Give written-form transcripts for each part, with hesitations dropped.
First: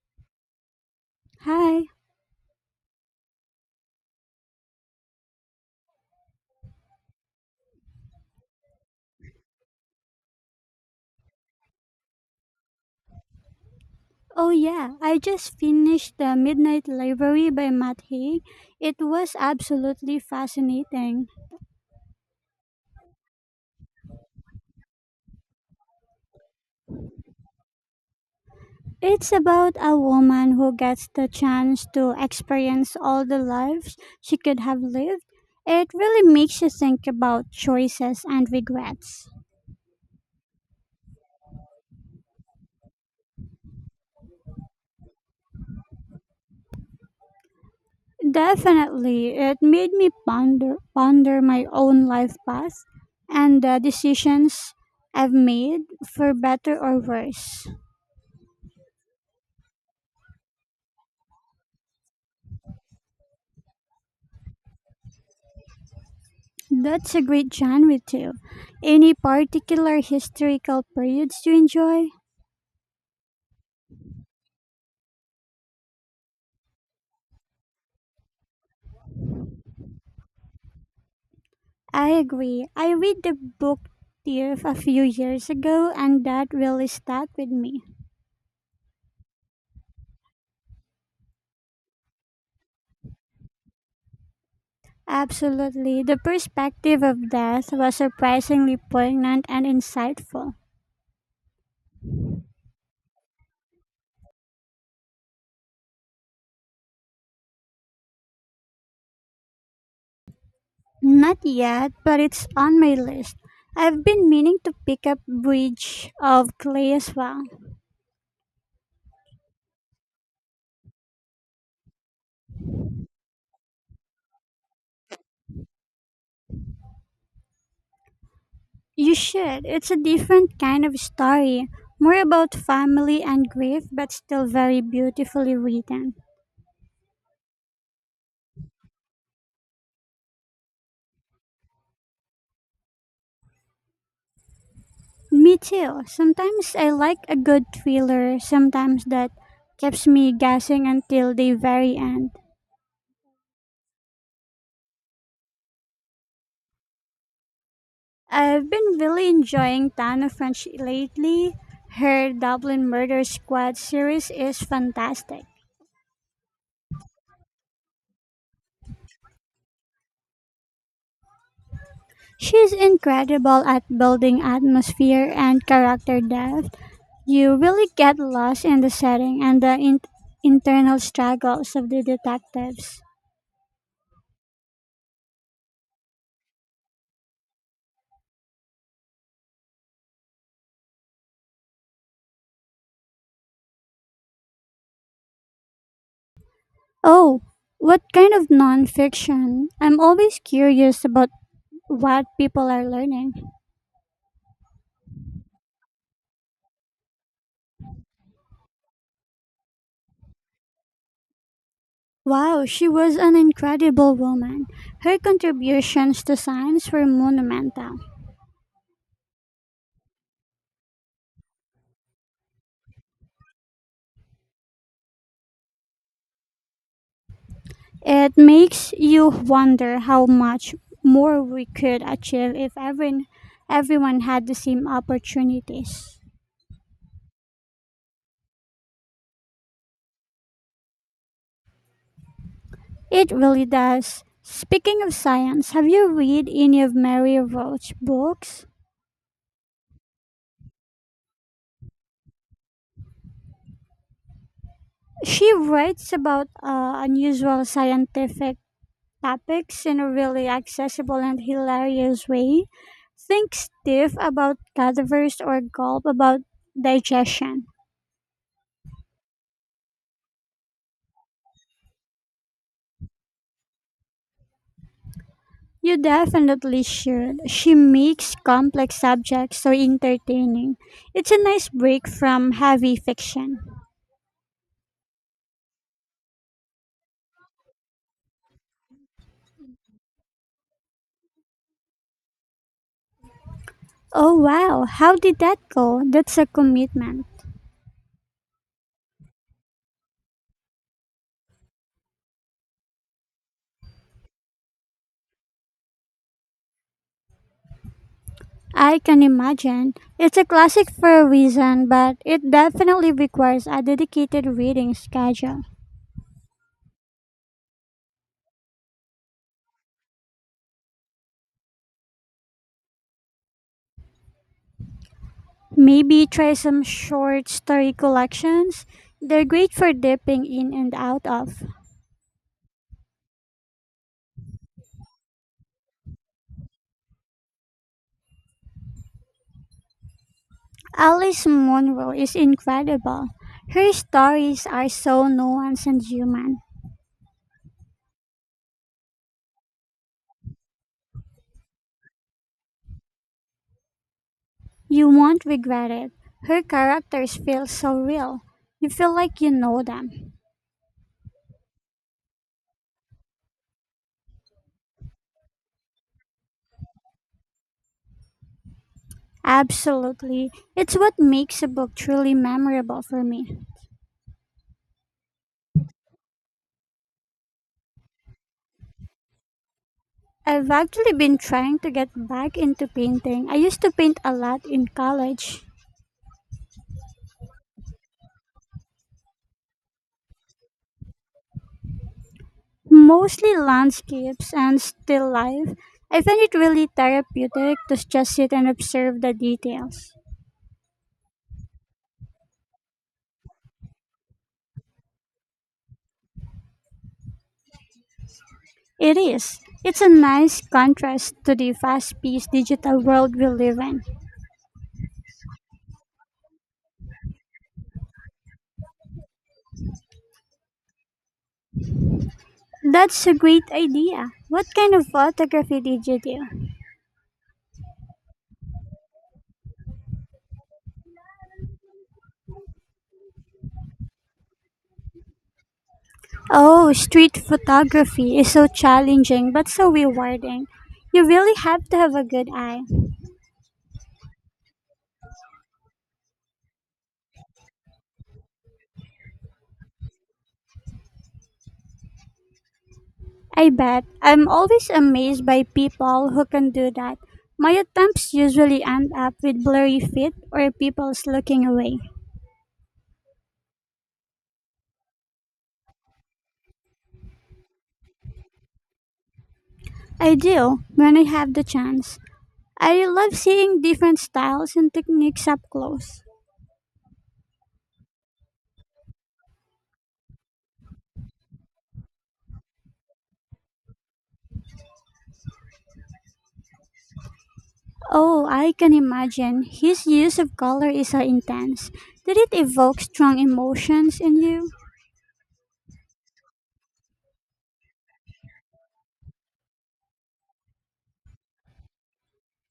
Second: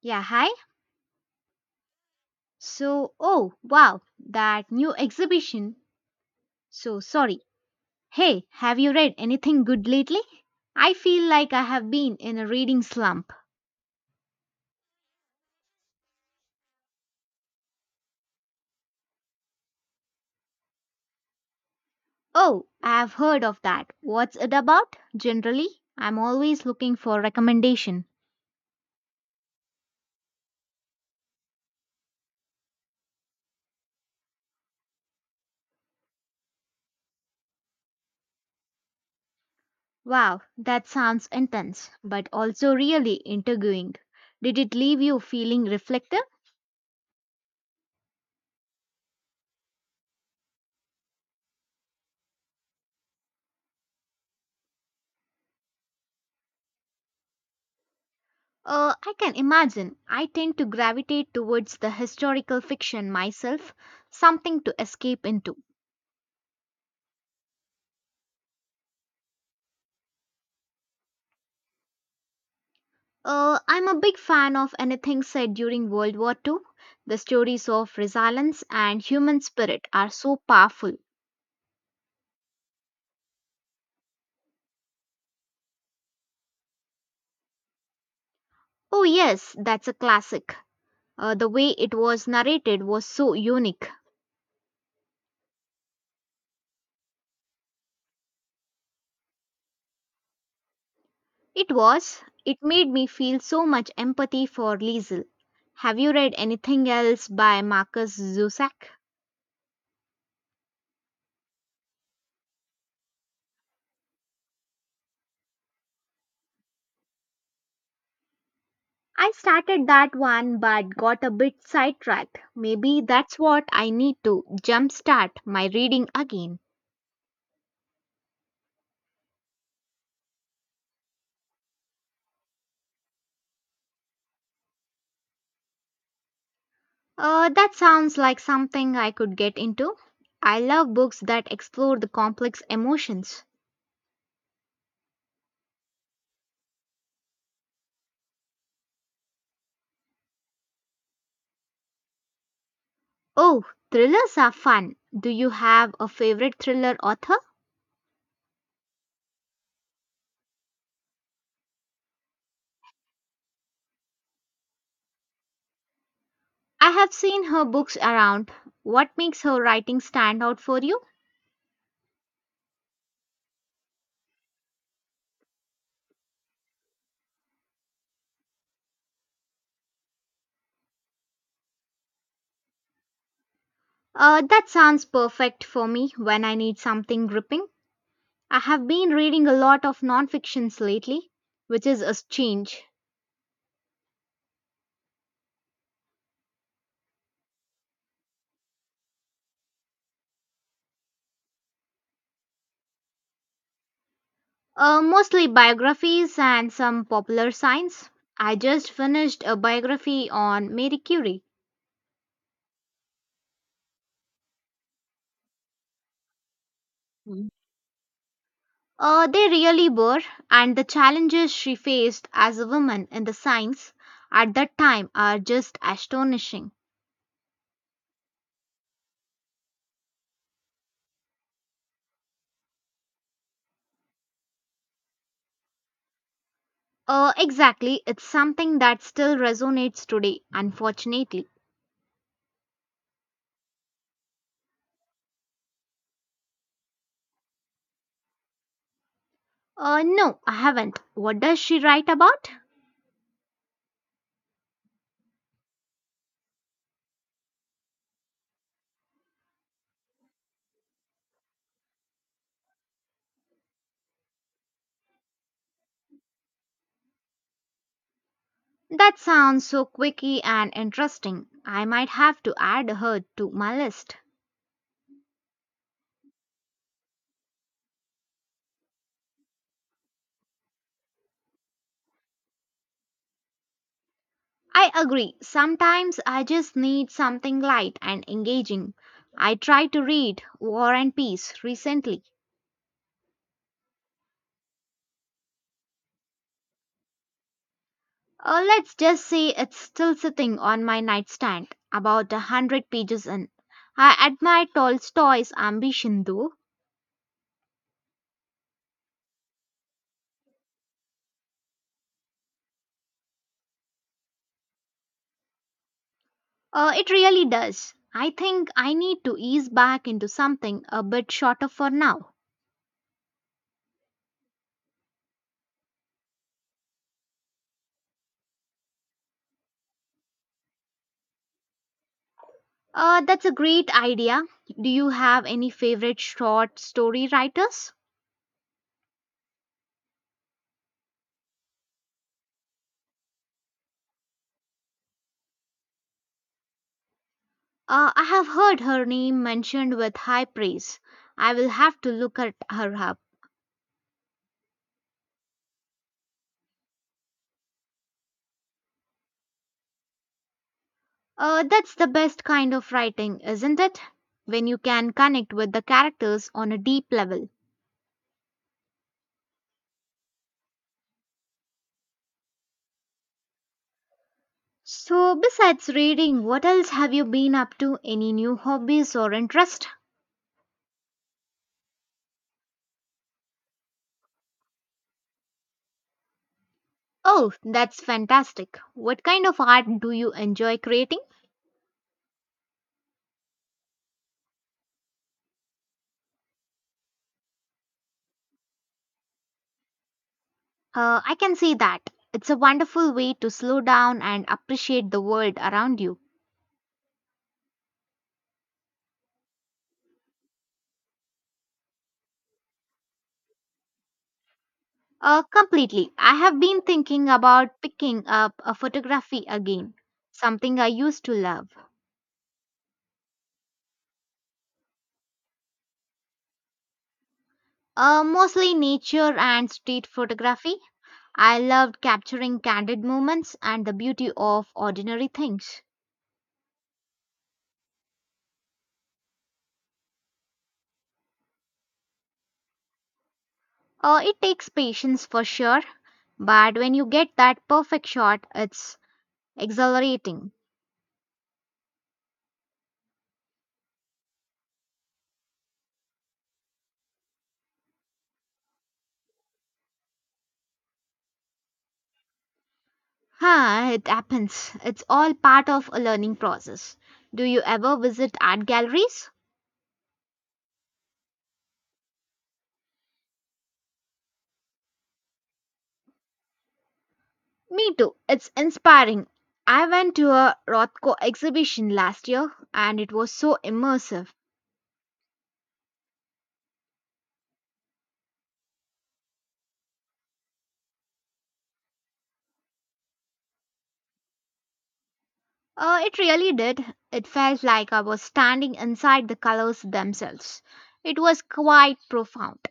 Yeah, hi. Hi. So, oh, wow, that new exhibition. So sorry. Hey, have you read anything good lately? I feel like I have been in a reading slump. Oh yeah, I just finished The Midnight Library by Matt Haig. It was absolutely fascinating. Oh, I've heard of that. What's it about? Generally, I'm always looking for recommendation. It's about a woman who gets the chance to experience all the lives she could have lived. It really makes you think about choices and regrets. Wow, that sounds intense, but also really intriguing. Did it leave you feeling reflective? Definitely, it made me ponder my own life path and the decisions I've made for better or worse. I can imagine. I tend to gravitate towards the historical fiction myself, something to escape into. That's a great genre too. Any particular historical periods you enjoy? I'm a big fan of anything said during World War II. The stories of resilience and human spirit are so powerful. I agree. I read the book Thief a few years ago and that really stuck with me. Oh, yes, that's a classic. The way it was narrated was so unique. Absolutely. The perspective of death was surprisingly poignant and insightful. It was. It made me feel so much empathy for Liesel. Have you read anything else by Marcus Zusak? Not yet, but it's on my list. I've been meaning to pick up Bridge of Clay as well. I started that one but got a bit sidetracked. Maybe that's what I need to jumpstart my reading again. You should. It's a different kind of story, more about family and grief, but still very beautifully written. That sounds like something I could get into. I love books that explore the complex emotions. Me too. Sometimes I like a good thriller, sometimes that keeps me guessing until the very end. Oh, thrillers are fun. Do you have a favorite thriller author? I've been really enjoying Tana French lately. Her Dublin Murder Squad series is fantastic. I have seen her books around. What makes her writing stand out for you? She's incredible at building atmosphere and character depth. You really get lost in the setting and the internal struggles of the detectives. That sounds perfect for me when I need something gripping. I have been reading a lot of non-fictions lately, which is a change. Oh, what kind of nonfiction? I'm always curious about what people are learning. Mostly biographies and some popular science. I just finished a biography on Marie Curie. Wow, she was an incredible woman. Her contributions to science were Mm. monumental. They really were, and the challenges she faced as a woman in the science at that time are just astonishing. It makes you wonder how much more we could achieve if everyone had the same opportunities. Exactly, it's something that still resonates today, unfortunately. It really does. Speaking of science, have you read any of Mary Roach's books? No, I haven't. What does she write about? She writes about unusual scientific topics in a really accessible and hilarious way. Think stiff about cadavers or gulp about digestion. That sounds so quirky and interesting. I might have to add her to my list. You definitely should. She makes complex subjects so entertaining. It's a nice break from heavy fiction. I agree. Sometimes I just need something light and engaging. I tried to read War and Peace recently. Oh wow, how did that go? That's a commitment. Let's just say it's still sitting on my nightstand, about a hundred pages in. I admire Tolstoy's ambition though. I can imagine. It's a classic for a reason, but it definitely requires a dedicated reading schedule. It really does. I think I need to ease back into something a bit shorter for now. Maybe try some short story collections. They're great for dipping in and out of. That's a great idea. Do you have any favorite short story writers? Alice Munro is incredible. Her stories are so nuanced and human. I have heard her name mentioned with high praise. I will have to look at her up. You won't regret it. Her characters feel so real. You feel like you know them. That's the best kind of writing, isn't it? When you can connect with the characters on a deep level. Absolutely. It's what makes a book truly memorable for me. So, besides reading, what else have you been up to? Any new hobbies or interest? I've actually been trying to get back into painting. I used to paint a lot in college, Oh, that's fantastic. What kind of art do you enjoy creating? mostly landscapes and still life. I find it really therapeutic to just sit and observe the details. I can see that. It's a wonderful way to slow down and appreciate the world around you. It is. It's a nice contrast to the fast paced digital world we live in. Completely. I have been thinking about picking up a photography again, something I used to love. That's a great idea. What kind of photography did you do? Mostly nature and street photography. I loved capturing candid moments and the beauty of ordinary things. Oh, street photography is so challenging but so rewarding. You really have to have a good eye. It takes patience for sure, but when you get that perfect shot, it's exhilarating. I bet. I'm always amazed by people who can do that. My attempts usually end up with blurry feet or people's looking away. Huh, it happens. It's all part of a learning process. Do you ever visit art galleries? I do, when I have the chance. I love seeing different styles and techniques up close. Me too. It's inspiring. I went to a Rothko exhibition last year and it was so immersive. Oh, I can imagine. His use of color is so intense. Did it evoke strong emotions in you? It really did. It felt like I was standing inside the colors themselves. It was quite profound.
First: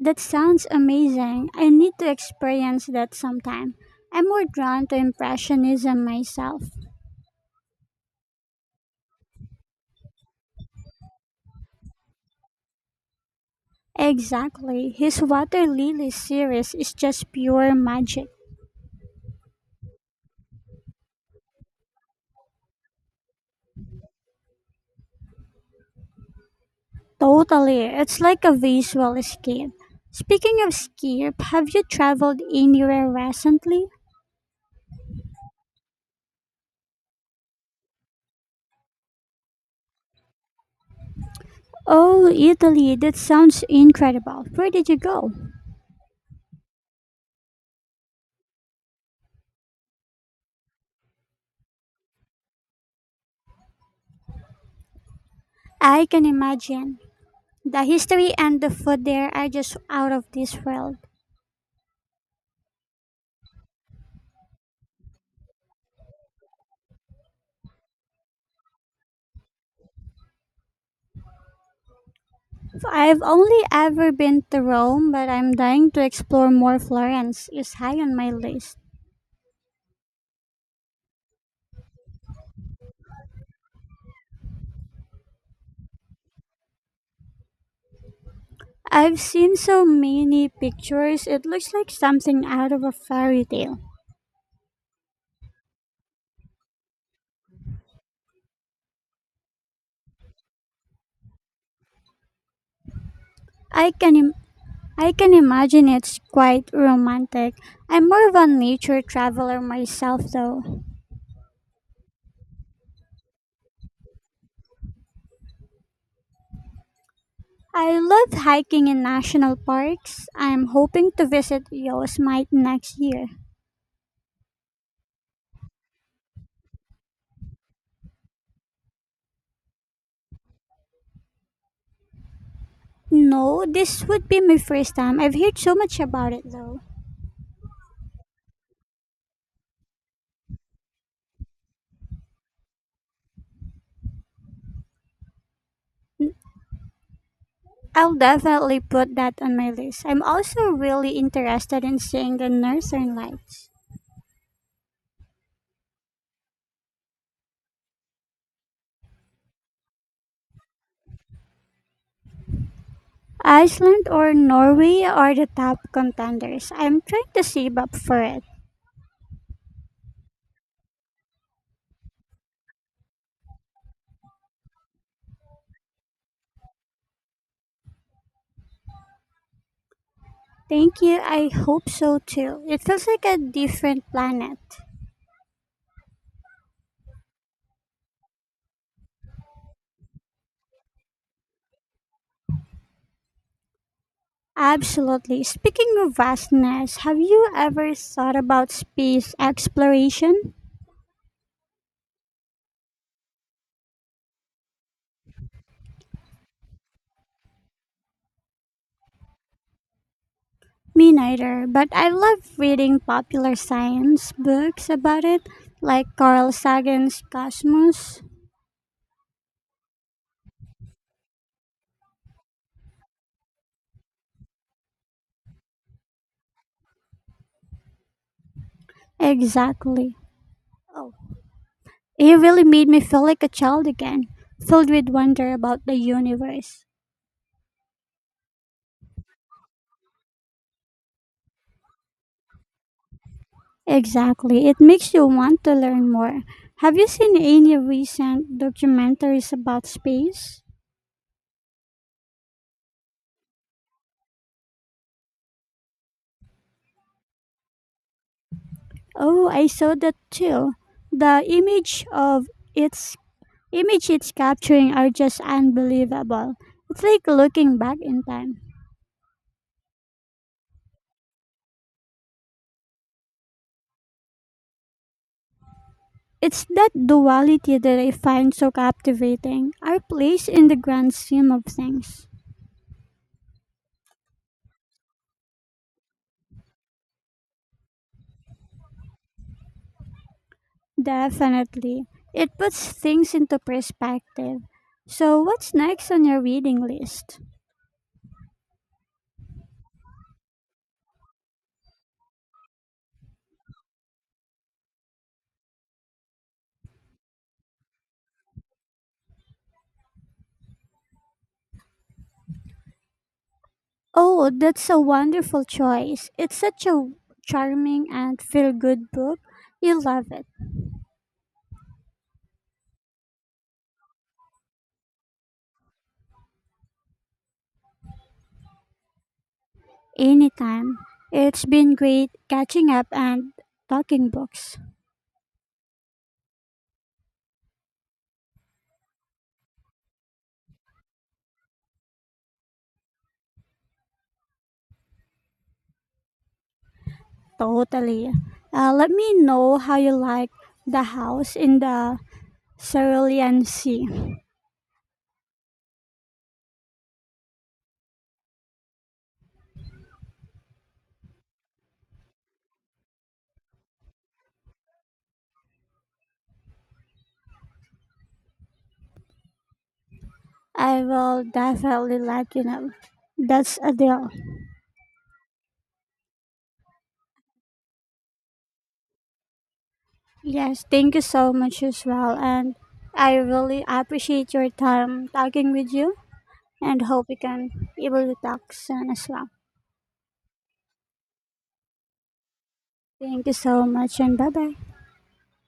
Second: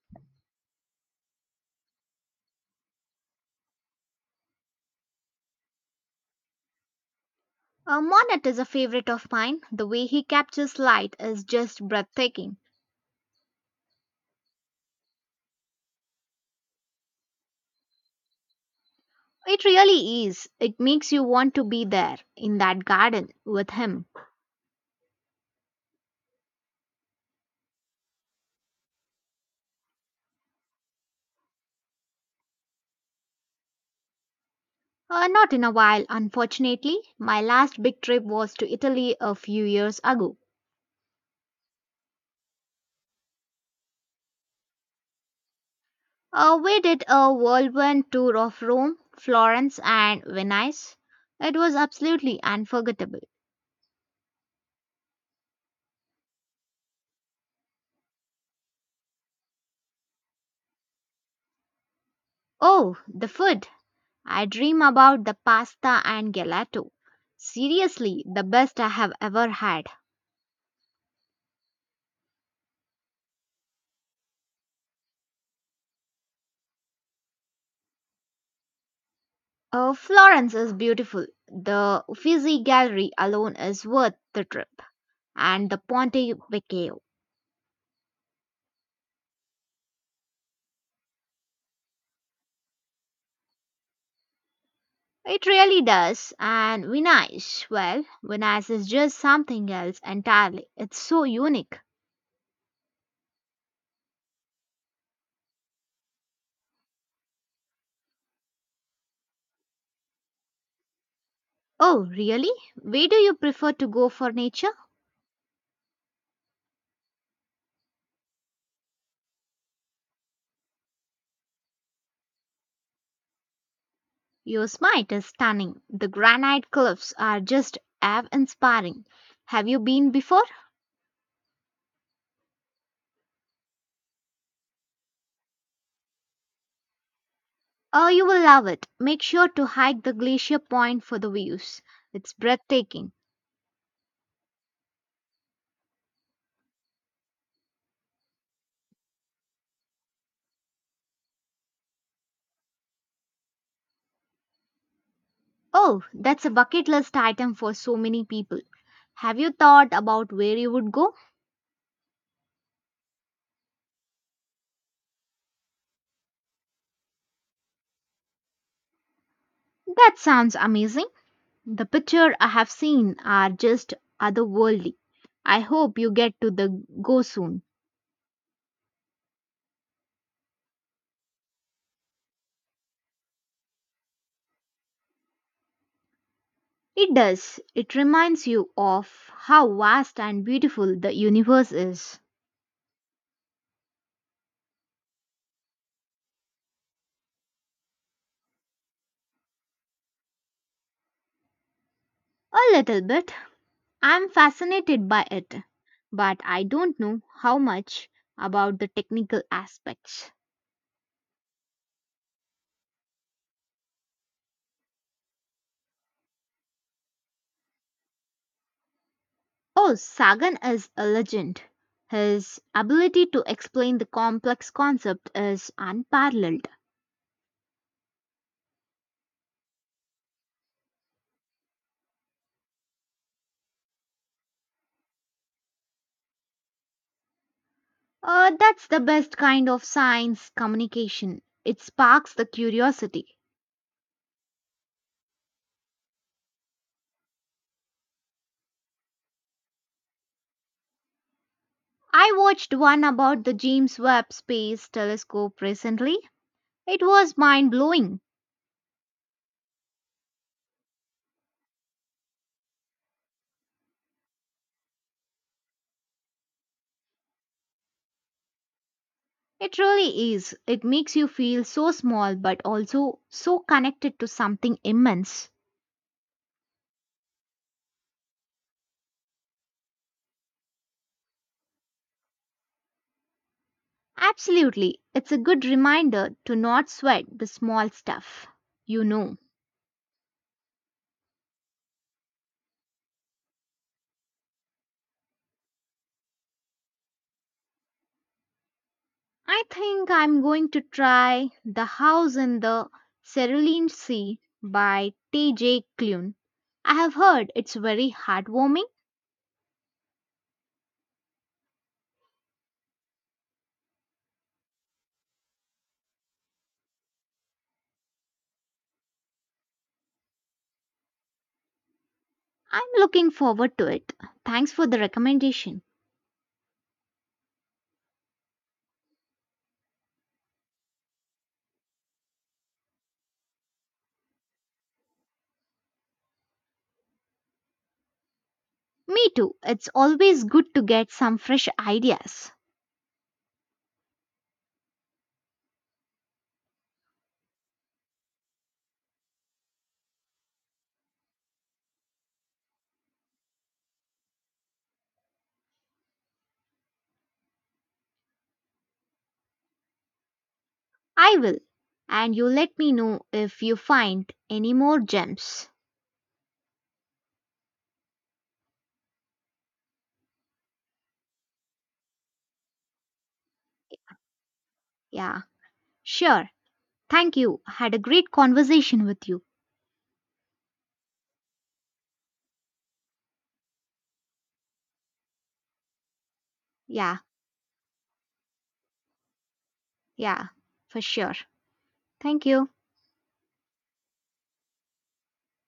That sounds amazing. I need to experience that sometime. I'm more drawn to Impressionism myself. Monet is a favorite of mine. The way he captures light is just breathtaking. Exactly. His Water Lily series is just pure magic. It really is. It makes you want to be there in that garden with him. Totally. It's like a visual escape. Speaking of escape, have you traveled anywhere recently? Not in a while, unfortunately. My last big trip was to Italy a few years ago. Oh, Italy. That sounds incredible. Where did you go? We did a whirlwind tour of Rome, Florence, and Venice. It was absolutely unforgettable. I can imagine. The history and the food there are just out of this world. Oh, the food! I dream about the pasta and gelato. Seriously, the best I have ever had. I've only ever been to Rome, but I'm dying to explore more. Florence is high on my list. Florence is beautiful. The Uffizi Gallery alone is worth the trip, and the Ponte Vecchio. I've seen so many pictures. It looks like something out of a fairy tale. It really does. And Vinash, well, Vinash is just something else entirely. It's so unique. I can Im- I can imagine it's quite romantic. I'm more of a nature traveler myself though. Oh, really? Where do you prefer to go for nature? I love hiking in national parks. I'm hoping to visit Yosemite next year. Your smite is stunning. The granite cliffs are just awe-inspiring. Have you been before? No, this would be my first time. I've heard so much about it though. Oh, you will love it. Make sure to hike the glacier point for the views. It's breathtaking. I'll definitely put that on my list. I'm also really interested in seeing the northern lights. Oh, that's a bucket list item for so many people. Have you thought about where you would go? Iceland or Norway are the top contenders. I'm trying to save up for it. That sounds amazing. The picture I have seen are just otherworldly. I hope you get to the go soon. Thank you. I hope so too. It feels like a different planet. It does. It reminds you of how vast and beautiful the universe is. Absolutely. Speaking of vastness, have you ever thought about space exploration? A little bit. I'm fascinated by it, but I don't know how much about the technical aspects. Me neither, but I love reading popular science books about it, like Carl Sagan's Cosmos. Oh, Sagan is a legend. His ability to explain the complex concept is unparalleled. Exactly. Oh, it really made me feel like a child again, filled with wonder about the universe. That's the best kind of science communication. It sparks the curiosity. Exactly. It makes you want to learn more. Have you seen any recent documentaries about space? I watched one about the James Webb Space Telescope recently. It was mind blowing. Oh, I saw that too. The image of its image it's capturing are just unbelievable. It's like looking back in time. It really is. It makes you feel so small but also so connected to something immense. It's that duality that I find so captivating. Our place in the grand scheme of things. Absolutely. It's a good reminder to not sweat the small stuff. You know. Definitely. It puts things into perspective. So what's next on your reading list? I think I'm going to try The House in the Cerulean Sea by T.J. Klune. I have heard it's very heartwarming. Oh, that's a wonderful choice. It's such a charming and feel good book. You'll love it. I'm looking forward to it. Thanks for the recommendation. Anytime. It's been great catching up and talking books. Me too. It's always good to get some fresh ideas. Totally. Let me know how you like The House in the Cerulean Sea. I will. And you let me know if you find any more gems. I will definitely let you know. That's a deal. Yeah, sure. Thank you. Had a great conversation with you. Yes, thank you so much as well. And I really appreciate your time talking with you. And Yeah, hope we can able to talk soon as well. yeah, for sure. Thank you. Thank you so much and bye bye.